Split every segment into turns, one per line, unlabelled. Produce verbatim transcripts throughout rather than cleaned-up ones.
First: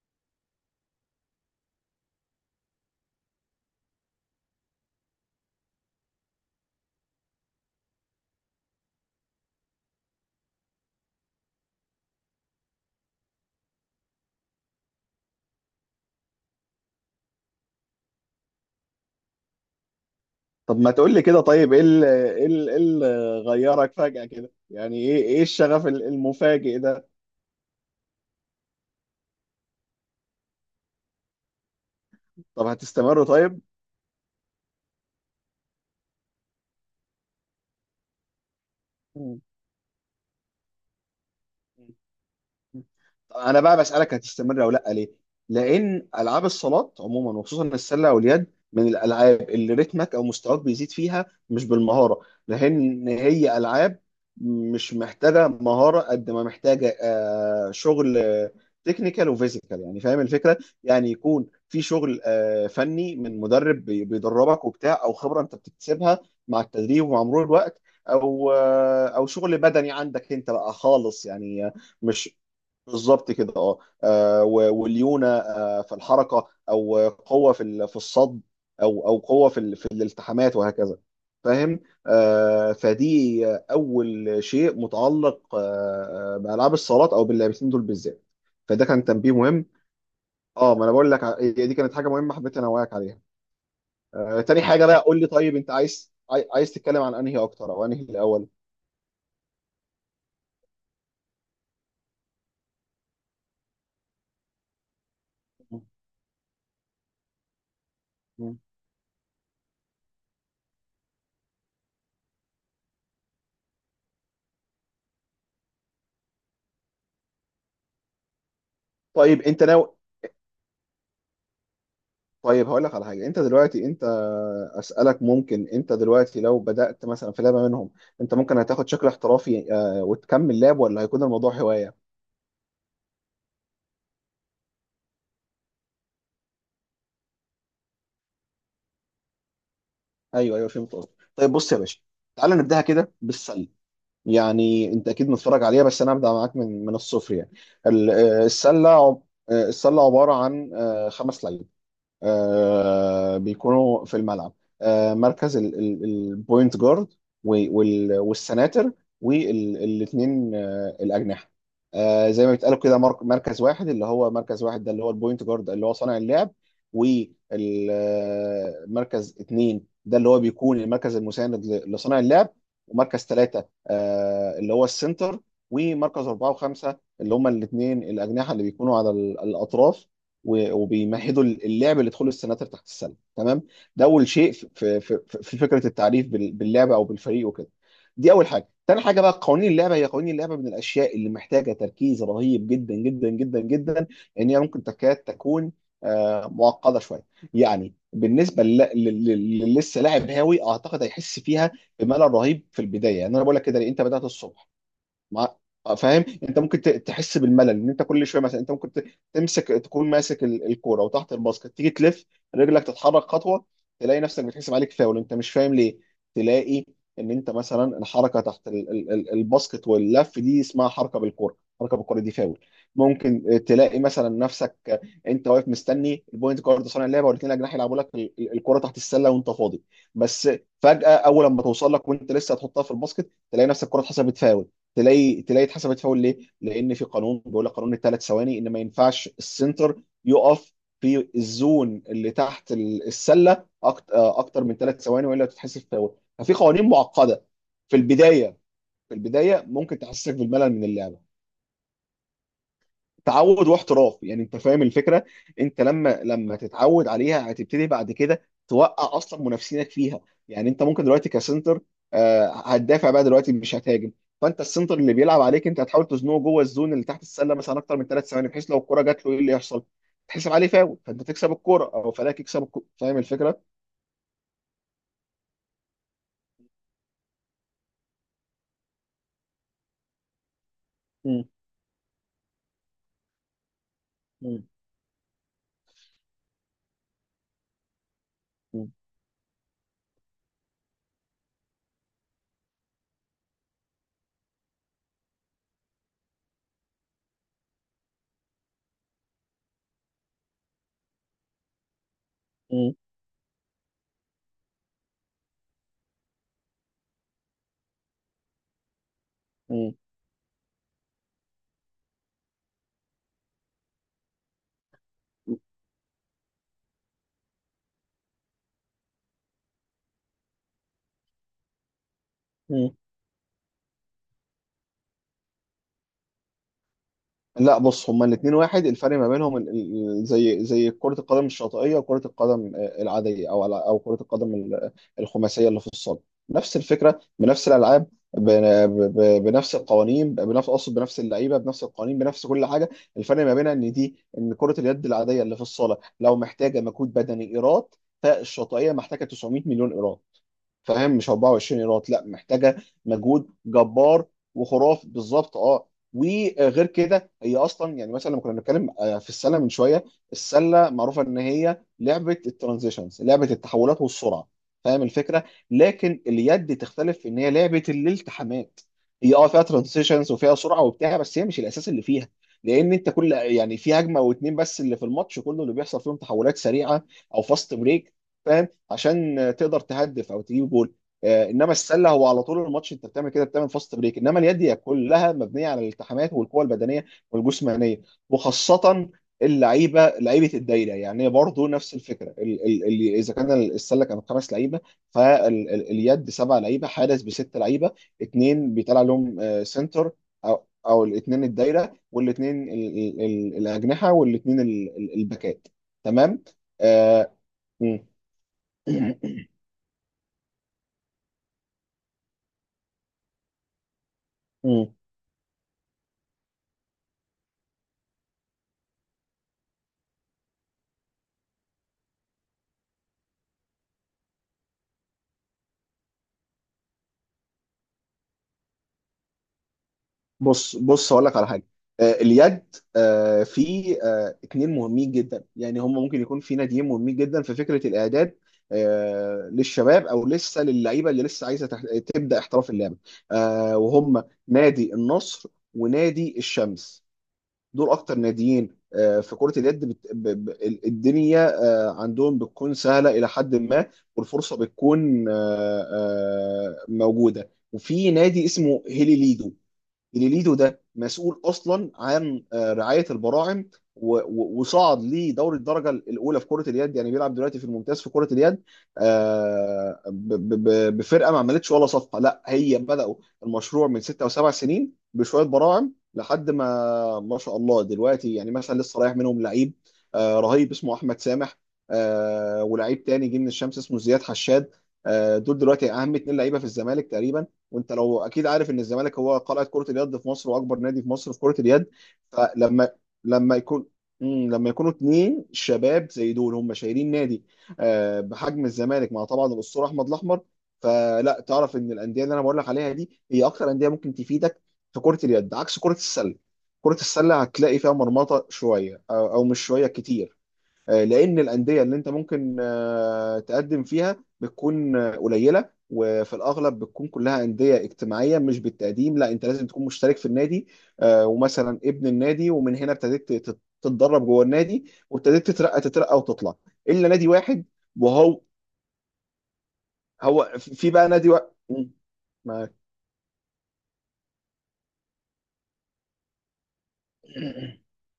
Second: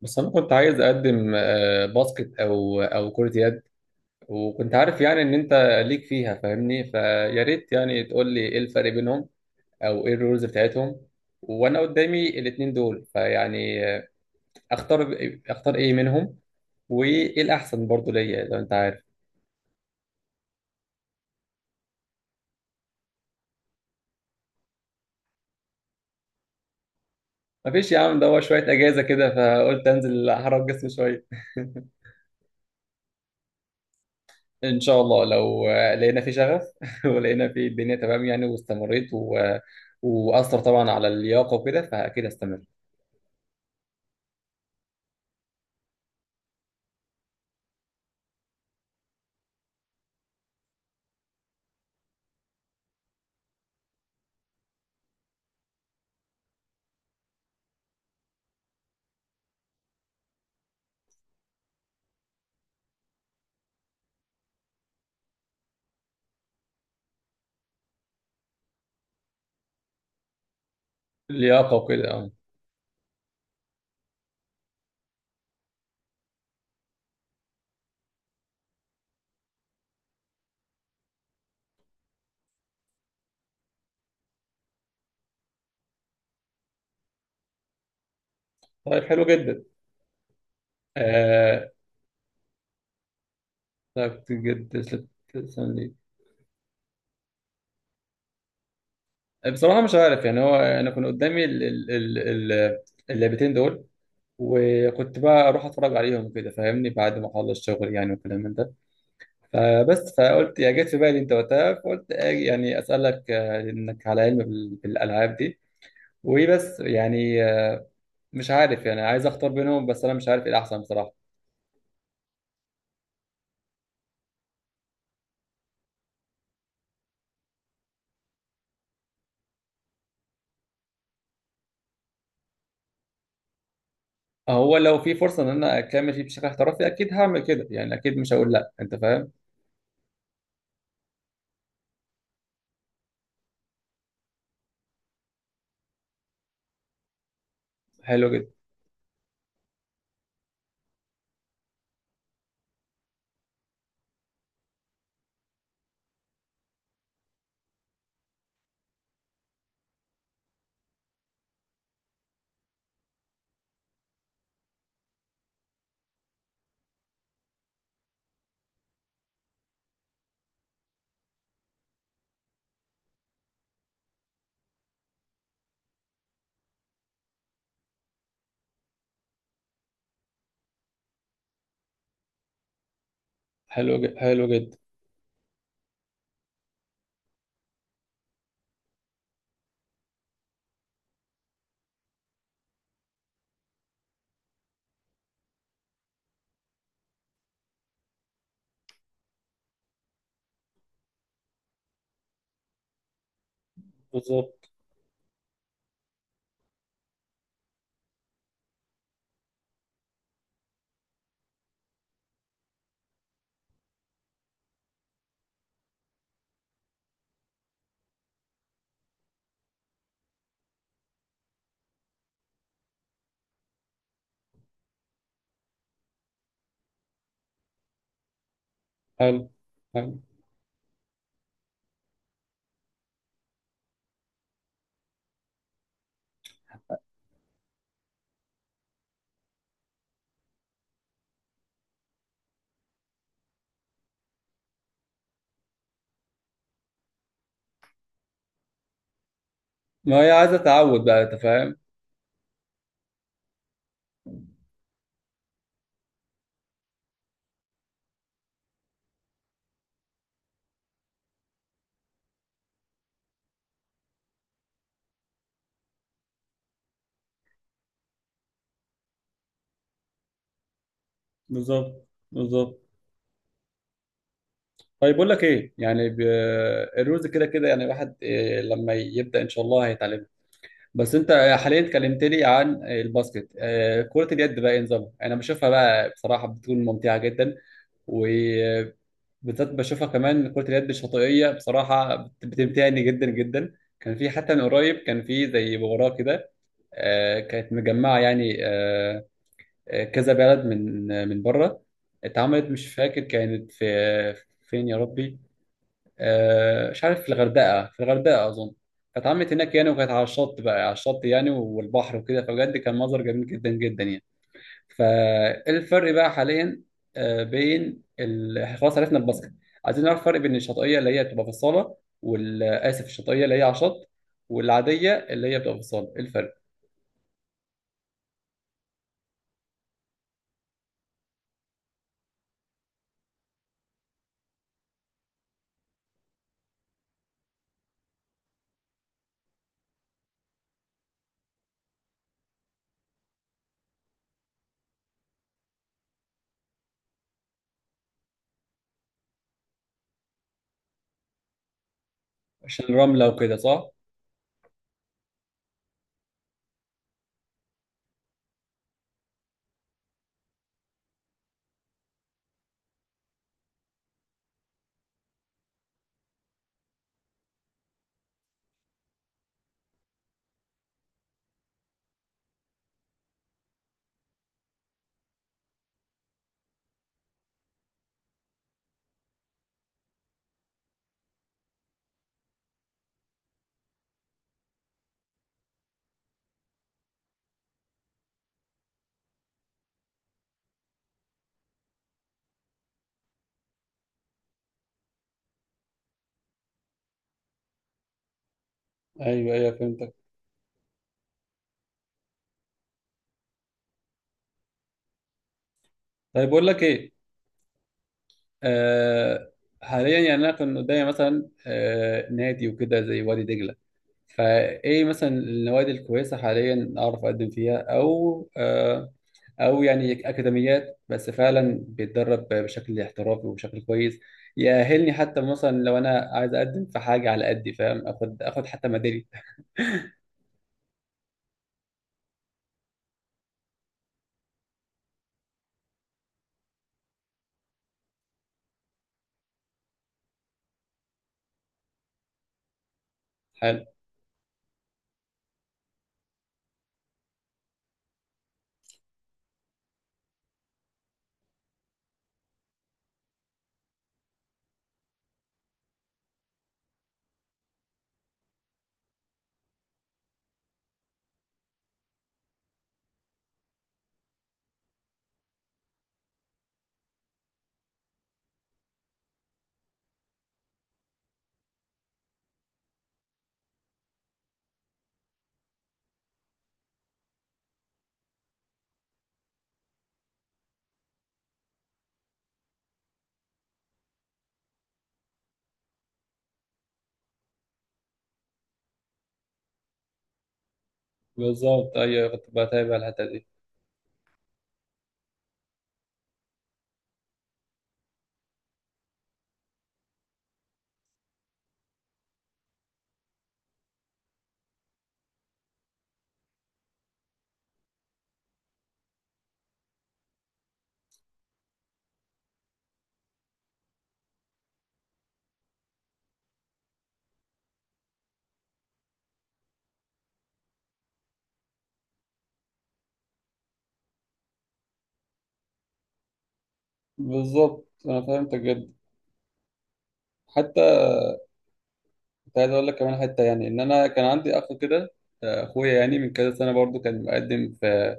بس انا كنت عايز اقدم آه، باسكت او او كرة يد. وكنت عارف يعني ان انت ليك فيها، فاهمني؟ فيا ريت يعني تقول لي ايه الفرق بينهم او ايه الرولز بتاعتهم، وانا قدامي الاتنين دول. فيعني آه، اختار اختار ايه منهم، وايه الاحسن برضو ليا لو انت عارف.
طب ما تقول لي كده. طيب ايه اللي ايه اللي إيه اللي غيرك فجأة كده؟ يعني ايه ايه الشغف ال- المفاجئ ده؟
مفيش يا عم، ده هو شوية اجازة كده فقلت انزل احرك جسمي شوية.
طب هتستمر طيب؟
ان شاء الله لو آه، لقينا في شغف ولقينا في الدنيا تمام يعني واستمريت و...
مم.
واثر طبعا على اللياقة وكده، فاكيد هستمر.
انا بقى بسالك هتستمر او لا ليه؟ لان العاب الصالات عموما وخصوصا السله واليد من الالعاب اللي رتمك او مستواك بيزيد فيها مش بالمهاره، لان هي العاب مش محتاجه مهاره قد ما محتاجه آه، شغل تكنيكال وفيزيكال، يعني فاهم الفكره؟ يعني يكون في شغل آه، فني من مدرب بي- بيدربك وبتاع، او خبره انت بتكتسبها مع التدريب ومع مرور الوقت، او آه، او شغل بدني عندك انت بقى خالص، يعني آه،
لياقة وكده، اه.
مش بالظبط كده اه. آه، و- والليونه آه، في الحركه، او قوه في ال- في الصد، او او قوه في ال- في الالتحامات وهكذا، فاهم؟ آه، فدي اول شيء متعلق آه، آه، بالعاب الصالات او باللاعبين دول بالذات، فده
طيب
كان
حلو
تنبيه
جدا.
مهم. اه، ما انا بقول لك ع-
آه.
دي كانت حاجه مهمه حبيت انوهك عليها.
طيب
آه، تاني
جدا.
حاجه بقى،
سلسلة-
قول لي طيب، انت عايز عاي- عايز تتكلم عن انهي اكتر، او انهي الاول؟
بصراحة مش عارف يعني. هو أنا كان قدامي ال- ال- ال- ال- اللعبتين دول، وكنت بقى أروح أتفرج عليهم كده، فاهمني؟ بعد ما أخلص الشغل يعني والكلام من
مم.
ده. فبس فقلت، يا جت في بالي أنت وقتها، فقلت آه، يعني أسألك آه، إنك على علم بال- بالألعاب دي. وبس يعني آه، مش عارف يعني، عايز
طيب
أختار
انت
بينهم،
ناوي؟
بس أنا مش عارف إيه الأحسن بصراحة.
طيب هقول لك على حاجه، انت دلوقتي انت اسالك، ممكن انت دلوقتي لو بدات مثلا في لعبه منهم، انت ممكن هتاخد شكل احترافي آه، وتكمل لعب، ولا هيكون الموضوع هوايه؟
هو لو في فرصة إن أنا أكمل فيه بشكل احترافي أكيد هعمل كده يعني، أكيد مش هقول لأ، أنت فاهم؟
ايوه ايوه، فهمت قصدك. طيب بص يا باشا، تعال نبداها كده بالسله. يعني انت اكيد متفرج عليها، بس انا هبدا معاك من من الصفر يعني. ال-
حلو
آه،
جدا،
السله عب- آه، السله عباره عن آه، خمس لعيبه آه، بيكونوا في الملعب: آه، مركز البوينت جارد، والسناتر، والاثنين الاجنحه. آه، زي ما بيتقالوا كده، مر- مركز واحد، اللي هو مركز واحد ده اللي هو البوينت جارد اللي هو صانع اللعب، ومركز اثنين ده اللي هو بيكون المركز المساند ل- لصانع اللعب، ومركز ثلاثة اللي هو السنتر، ومركز أربعة وخمسة اللي هما الاثنين الأجنحة اللي بيكونوا على ال- الأطراف، و- وبيمهدوا اللعب لدخول السناتر تحت السلم، تمام.
حلو
ده
جدا،
اول
حلو
شيء في
جدا.
في, في في فكره التعريف بال- باللعبه او بالفريق وكده، دي اول حاجه. تاني حاجه بقى، قوانين اللعبه، هي قوانين اللعبه من الاشياء اللي محتاجه تركيز رهيب جدا جدا جدا جدا، ان هي ممكن تكاد تكون آه، معقده شويه. يعني بالنسبه لل- لل- لل- للي لسه لاعب هاوي، اعتقد هيحس فيها بملل رهيب في البدايه. يعني انا بقول لك كده ليه؟ انت بدات الصبح،
بالظبط.
ما فاهم؟ انت ممكن ت- تحس بالملل، ان انت كل شويه مثلا انت ممكن ت- تمسك، تكون ماسك ال- الكوره وتحت الباسكت، تيجي تلف رجلك، تتحرك خطوه، تلاقي نفسك بتحسب عليك فاول، انت مش فاهم ليه. تلاقي ان انت مثلا الحركه تحت ال- ال- ال- الباسكت واللف دي اسمها حركه بالكوره، حركه بالكوره دي فاول. ممكن تلاقي مثلا نفسك انت واقف مستني البوينت جارد صانع اللعبه، والاثنين اجنحه يلعبوا لك ال- ال- الكوره تحت السله
حلو،
وانت فاضي،
حلو.
بس فجاه اول ما توصل لك وانت لسه هتحطها في الباسكت، تلاقي نفسك الكوره اتحسبت فاول. تلاقي تلاقي اتحسبت فاول ليه؟ لان في قانون بيقول لك، قانون الثلاث ثواني، ان ما ينفعش السنتر يقف في الزون اللي تحت ال- السله أكت- آه، اكتر من ثلاث ثواني، والا تتحسب فاول. ففي قوانين معقده في البدايه، في البدايه ممكن
ما هي
تحسسك
عايزة
بالملل من
تعود
اللعبه.
بقى، أنت فاهم؟
تعود واحتراف يعني، انت فاهم الفكره. انت لما لما تتعود عليها هتبتدي بعد كده توقع اصلا منافسينك فيها. يعني انت ممكن دلوقتي كسنتر آه، هتدافع بقى دلوقتي، مش هتهاجم، فانت السنتر اللي بيلعب عليك انت هتحاول تزنقه جوه الزون اللي تحت السله مثلا اكتر من ثلاث ثواني، بحيث لو الكره جات له ايه اللي يحصل؟ تحسب عليه فاول، فانت تكسب الكره
بالظبط،
او فلاك يكسب
بالظبط.
الكرة. فاهم الفكره؟
طيب بقول لك إيه يعني ب... الرولز كده كده يعني، الواحد إيه لما يبدأ إن شاء الله هيتعلمها. بس أنت
مم.
حاليا كلمتني عن الباسكت. آه، كرة اليد
مم.
بقى إيه نظامها؟ أنا بشوفها بقى بصراحة بتكون ممتعة جدا.
مم.
بالذات بشوفها كمان كرة اليد الشاطئية، بصراحة بت- بتمتعني جدا جدا. كان في حتى من قريب كان في زي مباراة كده، آه، كانت مجمعة يعني آه، آه، كذا بلد من آه، من بره. اتعملت، مش فاكر كانت في فين يا ربي، آه، مش عارف، في الغردقة، في الغردقة أظن. فاتعملت هناك يعني،
مم.
وكانت على الشط بقى، على الشط يعني، والبحر وكده، فبجد كان منظر جميل جدا جدا يعني. فالفرق بقى حاليا آه، بين ال... خلاص، عرفنا الباسكت. عايزين نعرف الفرق بين الشاطئيه اللي هي بتبقى في الصاله، وال
مم.
اسف، الشاطئيه اللي هي على الشط والعاديه اللي هي بتبقى في الصاله، إيه الفرق؟
لا بص، هما الاثنين واحد. الفرق ما بينهم ال- ال- زي زي كرة القدم الشاطئية وكرة القدم آه، العادية، أو على- أو كرة القدم ال- الخماسية اللي في الصالة، نفس الفكرة بنفس الألعاب، ب- ب- ب- بنفس القوانين، بنفس، أقصد بنفس اللعيبة، بنفس القوانين، بنفس كل حاجة. الفرق ما بينها إن دي، إن كرة اليد العادية اللي في الصالة لو محتاجة مجهود بدني إيراد، فالشاطئية محتاجة تسعمية مليون إيراد، فاهم؟ مش اربعة وعشرين ايراد، لا، محتاجه
عشان الرمله
مجهود
وكده، صح؟
جبار وخرافي، بالظبط اه. وغير كده هي اصلا يعني، مثلا لما كنا بنتكلم آه، في السله من شويه، السله معروفه ان هي لعبه الترانزيشنز، لعبه التحولات والسرعه، فاهم الفكره. لكن اليد تختلف في ان هي لعبه الالتحامات. هي اه فيها ترانزيشنز وفيها سرعه وبتاع، بس هي مش الاساس اللي فيها، لان انت كل يعني في هجمه او اتنين بس اللي في الماتش كله اللي بيحصل فيهم تحولات سريعه او فاست بريك عشان تقدر تهدف او تجيب جول. آه، انما السله هو على طول الماتش انت بتعمل كده، بتعمل فاست بريك. انما اليد هي كلها مبنيه على الالتحامات والقوه البدنيه والجسمانيه، وخاصه اللعيبه، لعيبه الدايره. يعني برضه نفس الفكره، ال ال ال اذا كان السله كانت خمس لعيبه، فاليد سبع لعيبه، حارس بست لعيبه، اثنين بيطلع لهم
ايوه
آه،
ايوه،
سنتر،
فهمتك.
او او الاثنين الدايره، والاثنين ال- ال- ال- الاجنحه، والاثنين ال- ال- الباكات، تمام.
طيب بقول لك ايه.
آه، مم.
آه. حاليا يعني انا كنت قدامي مثلا آه نادي وكده زي وادي دجله.
مم.
فايه مثلا النوادي الكويسه حاليا اعرف اقدم فيها، او آه، او يعني اكاديميات، بس فعلا بيتدرب بشكل احترافي وبشكل كويس، يأهلني حتى مثلا لو انا عايز اقدم في حاجه على قدي، فاهم؟ اخد اخد حتى ميدالية.
بص بص، هقول لك على حاجه. آه، اليد آه، في آه، اتنين مهمين جدا، يعني هم ممكن يكون في ناديين مهمين جدا في فكره الاعداد آه، للشباب او لسه للعيبه اللي لسه عايزه تح- تبدا احتراف اللعبه، آه،
حلو.
وهم نادي النصر ونادي الشمس. دول اكتر ناديين آه، في كره اليد بت- ب- ب- ال- الدنيا. آه، عندهم بتكون سهله الى حد ما، والفرصه بتكون آه، آه، موجوده. وفي نادي اسمه هيلي ليدو، جليليدو ده مسؤول اصلا عن آه، رعايه البراعم، و- و- وصعد لدوري الدرجه الاولى في كره اليد، يعني بيلعب دلوقتي في الممتاز في كره اليد آه، ب- ب- ب- بفرقه ما عملتش ولا صفقه. لا، هي بداوا المشروع من ستة او سبع سنين بشويه براعم، لحد ما ما شاء الله دلوقتي، يعني مثلا لسه رايح منهم لعيب آه، رهيب اسمه احمد سامح، آه، ولعيب تاني جه من الشمس اسمه زياد حشاد. آه، دول دلوقتي اهم اتنين لعيبه في الزمالك تقريبا، وانت لو اكيد عارف ان الزمالك هو قلعه كره اليد في مصر واكبر نادي في مصر في كره اليد.
بالظبط، ايوه أيوة، كنت
فلما
بتابع الحته دي.
لما يكون، مم، لما يكونوا اتنين شباب زي دول هم شايلين نادي آه، بحجم الزمالك مع طبعا الاسطوره احمد الاحمر، فلا تعرف ان الانديه اللي انا بقول لك عليها دي هي اكتر انديه ممكن تفيدك في كره اليد، عكس كره السله. كره السله هتلاقي فيها مرمطه شويه، او أو مش شويه، كتير، آه، لان الانديه اللي انت ممكن آه، تقدم فيها بتكون آه، قليله، وفي الاغلب بتكون كلها انديه اجتماعيه مش بالتقديم، لا انت لازم تكون مشترك في النادي آه، ومثلا ابن النادي، ومن هنا ابتديت تت- تتدرب جوه النادي، وابتديت تترقى تترقى وتطلع، الا نادي واحد.
بالظبط انا
وهو
فهمتك جدا.
هو
حتى
في بقى نادي واحد.
كنت عايز اقول لك كمان حته يعني، ان انا كان عندي اخ كده، اخويا يعني، من كذا سنه برضو كان مقدم في،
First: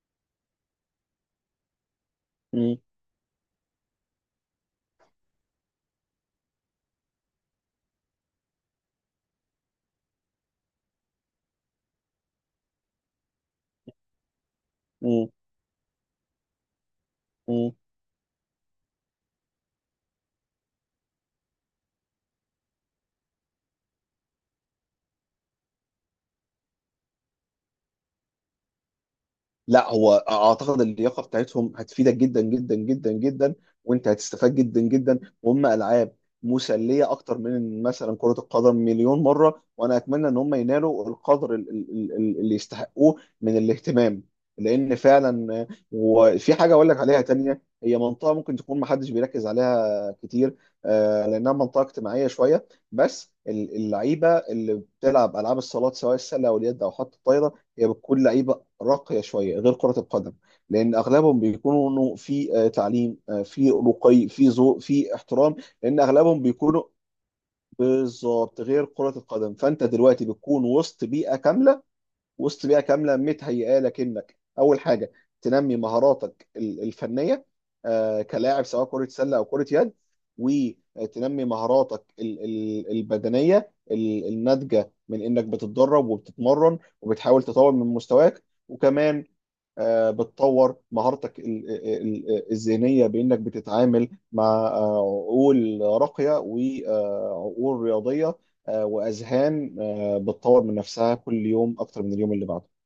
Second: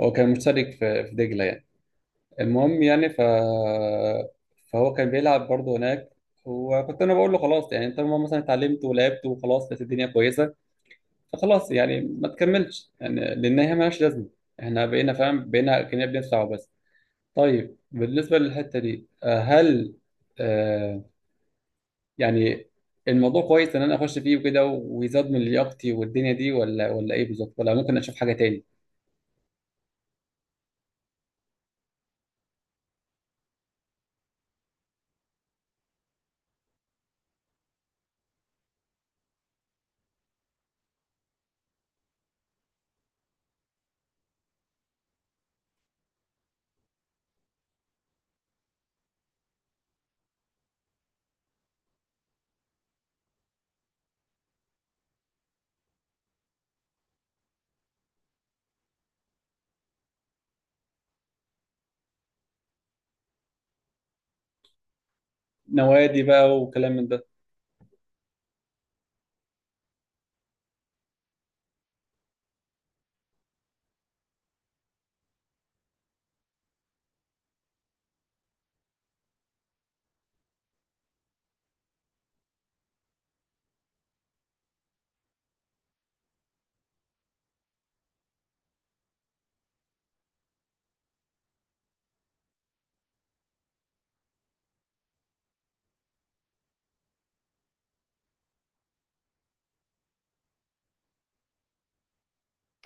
هو كان مشترك في في دجله يعني. المهم يعني ف... فهو كان بيلعب برضه هناك. وكنت انا بقول له خلاص يعني، انت لما مثلا اتعلمت ولعبت وخلاص، لقيت الدنيا كويسه، فخلاص يعني ما تكملش، يعني لان هي مالهاش لازمه. احنا بقينا فاهم، بقينا كنا بندفع بس. طيب بالنسبه للحته دي آه، هل آه يعني الموضوع كويس ان انا اخش فيه وكده، ويزاد من لياقتي والدنيا دي، ولا ولا ايه بالظبط؟ ولا ممكن اشوف حاجه تاني،
لا هو اعتقد اللياقه بتاعتهم هتفيدك جدا جدا جدا جدا، وانت هتستفاد جدا جدا، وهم العاب مسليه اكتر من مثلا كره القدم مليون مره. وانا اتمنى ان هم ينالوا القدر ال- ال- ال- اللي يستحقوه من الاهتمام، لان فعلا وفي حاجه اقول لك عليها تانية، هي منطقه ممكن تكون محدش بيركز عليها كتير آه، لانها منطقه اجتماعيه شويه. بس ال- اللعيبه اللي بتلعب العاب الصالات سواء السله او اليد او حتى الطايره هي بتكون لعيبه راقية شوية غير كرة القدم، لأن أغلبهم بيكونوا في آه، تعليم، آه، في رقي، في ذوق، في احترام. لأن
نوادي
أغلبهم
بقى
بيكونوا
وكلام من ده.
بالظبط، غير كرة القدم. فأنت دلوقتي بتكون وسط بيئة كاملة، وسط بيئة كاملة متهيئة لك إنك أول حاجة تنمي مهاراتك ال- الفنية آه، كلاعب، سواء كرة سلة أو كرة يد، وتنمي مهاراتك ال- ال- البدنية ال- الناتجة من إنك بتتدرب وبتتمرن وبتحاول تطور من مستواك. وكمان آه، بتطور مهارتك ال- ال- ال- الذهنية بإنك بتتعامل مع آه، عقول راقية وعقول رياضية، آه، وأذهان آه، بتطور من نفسها كل يوم أكتر من اليوم اللي بعده.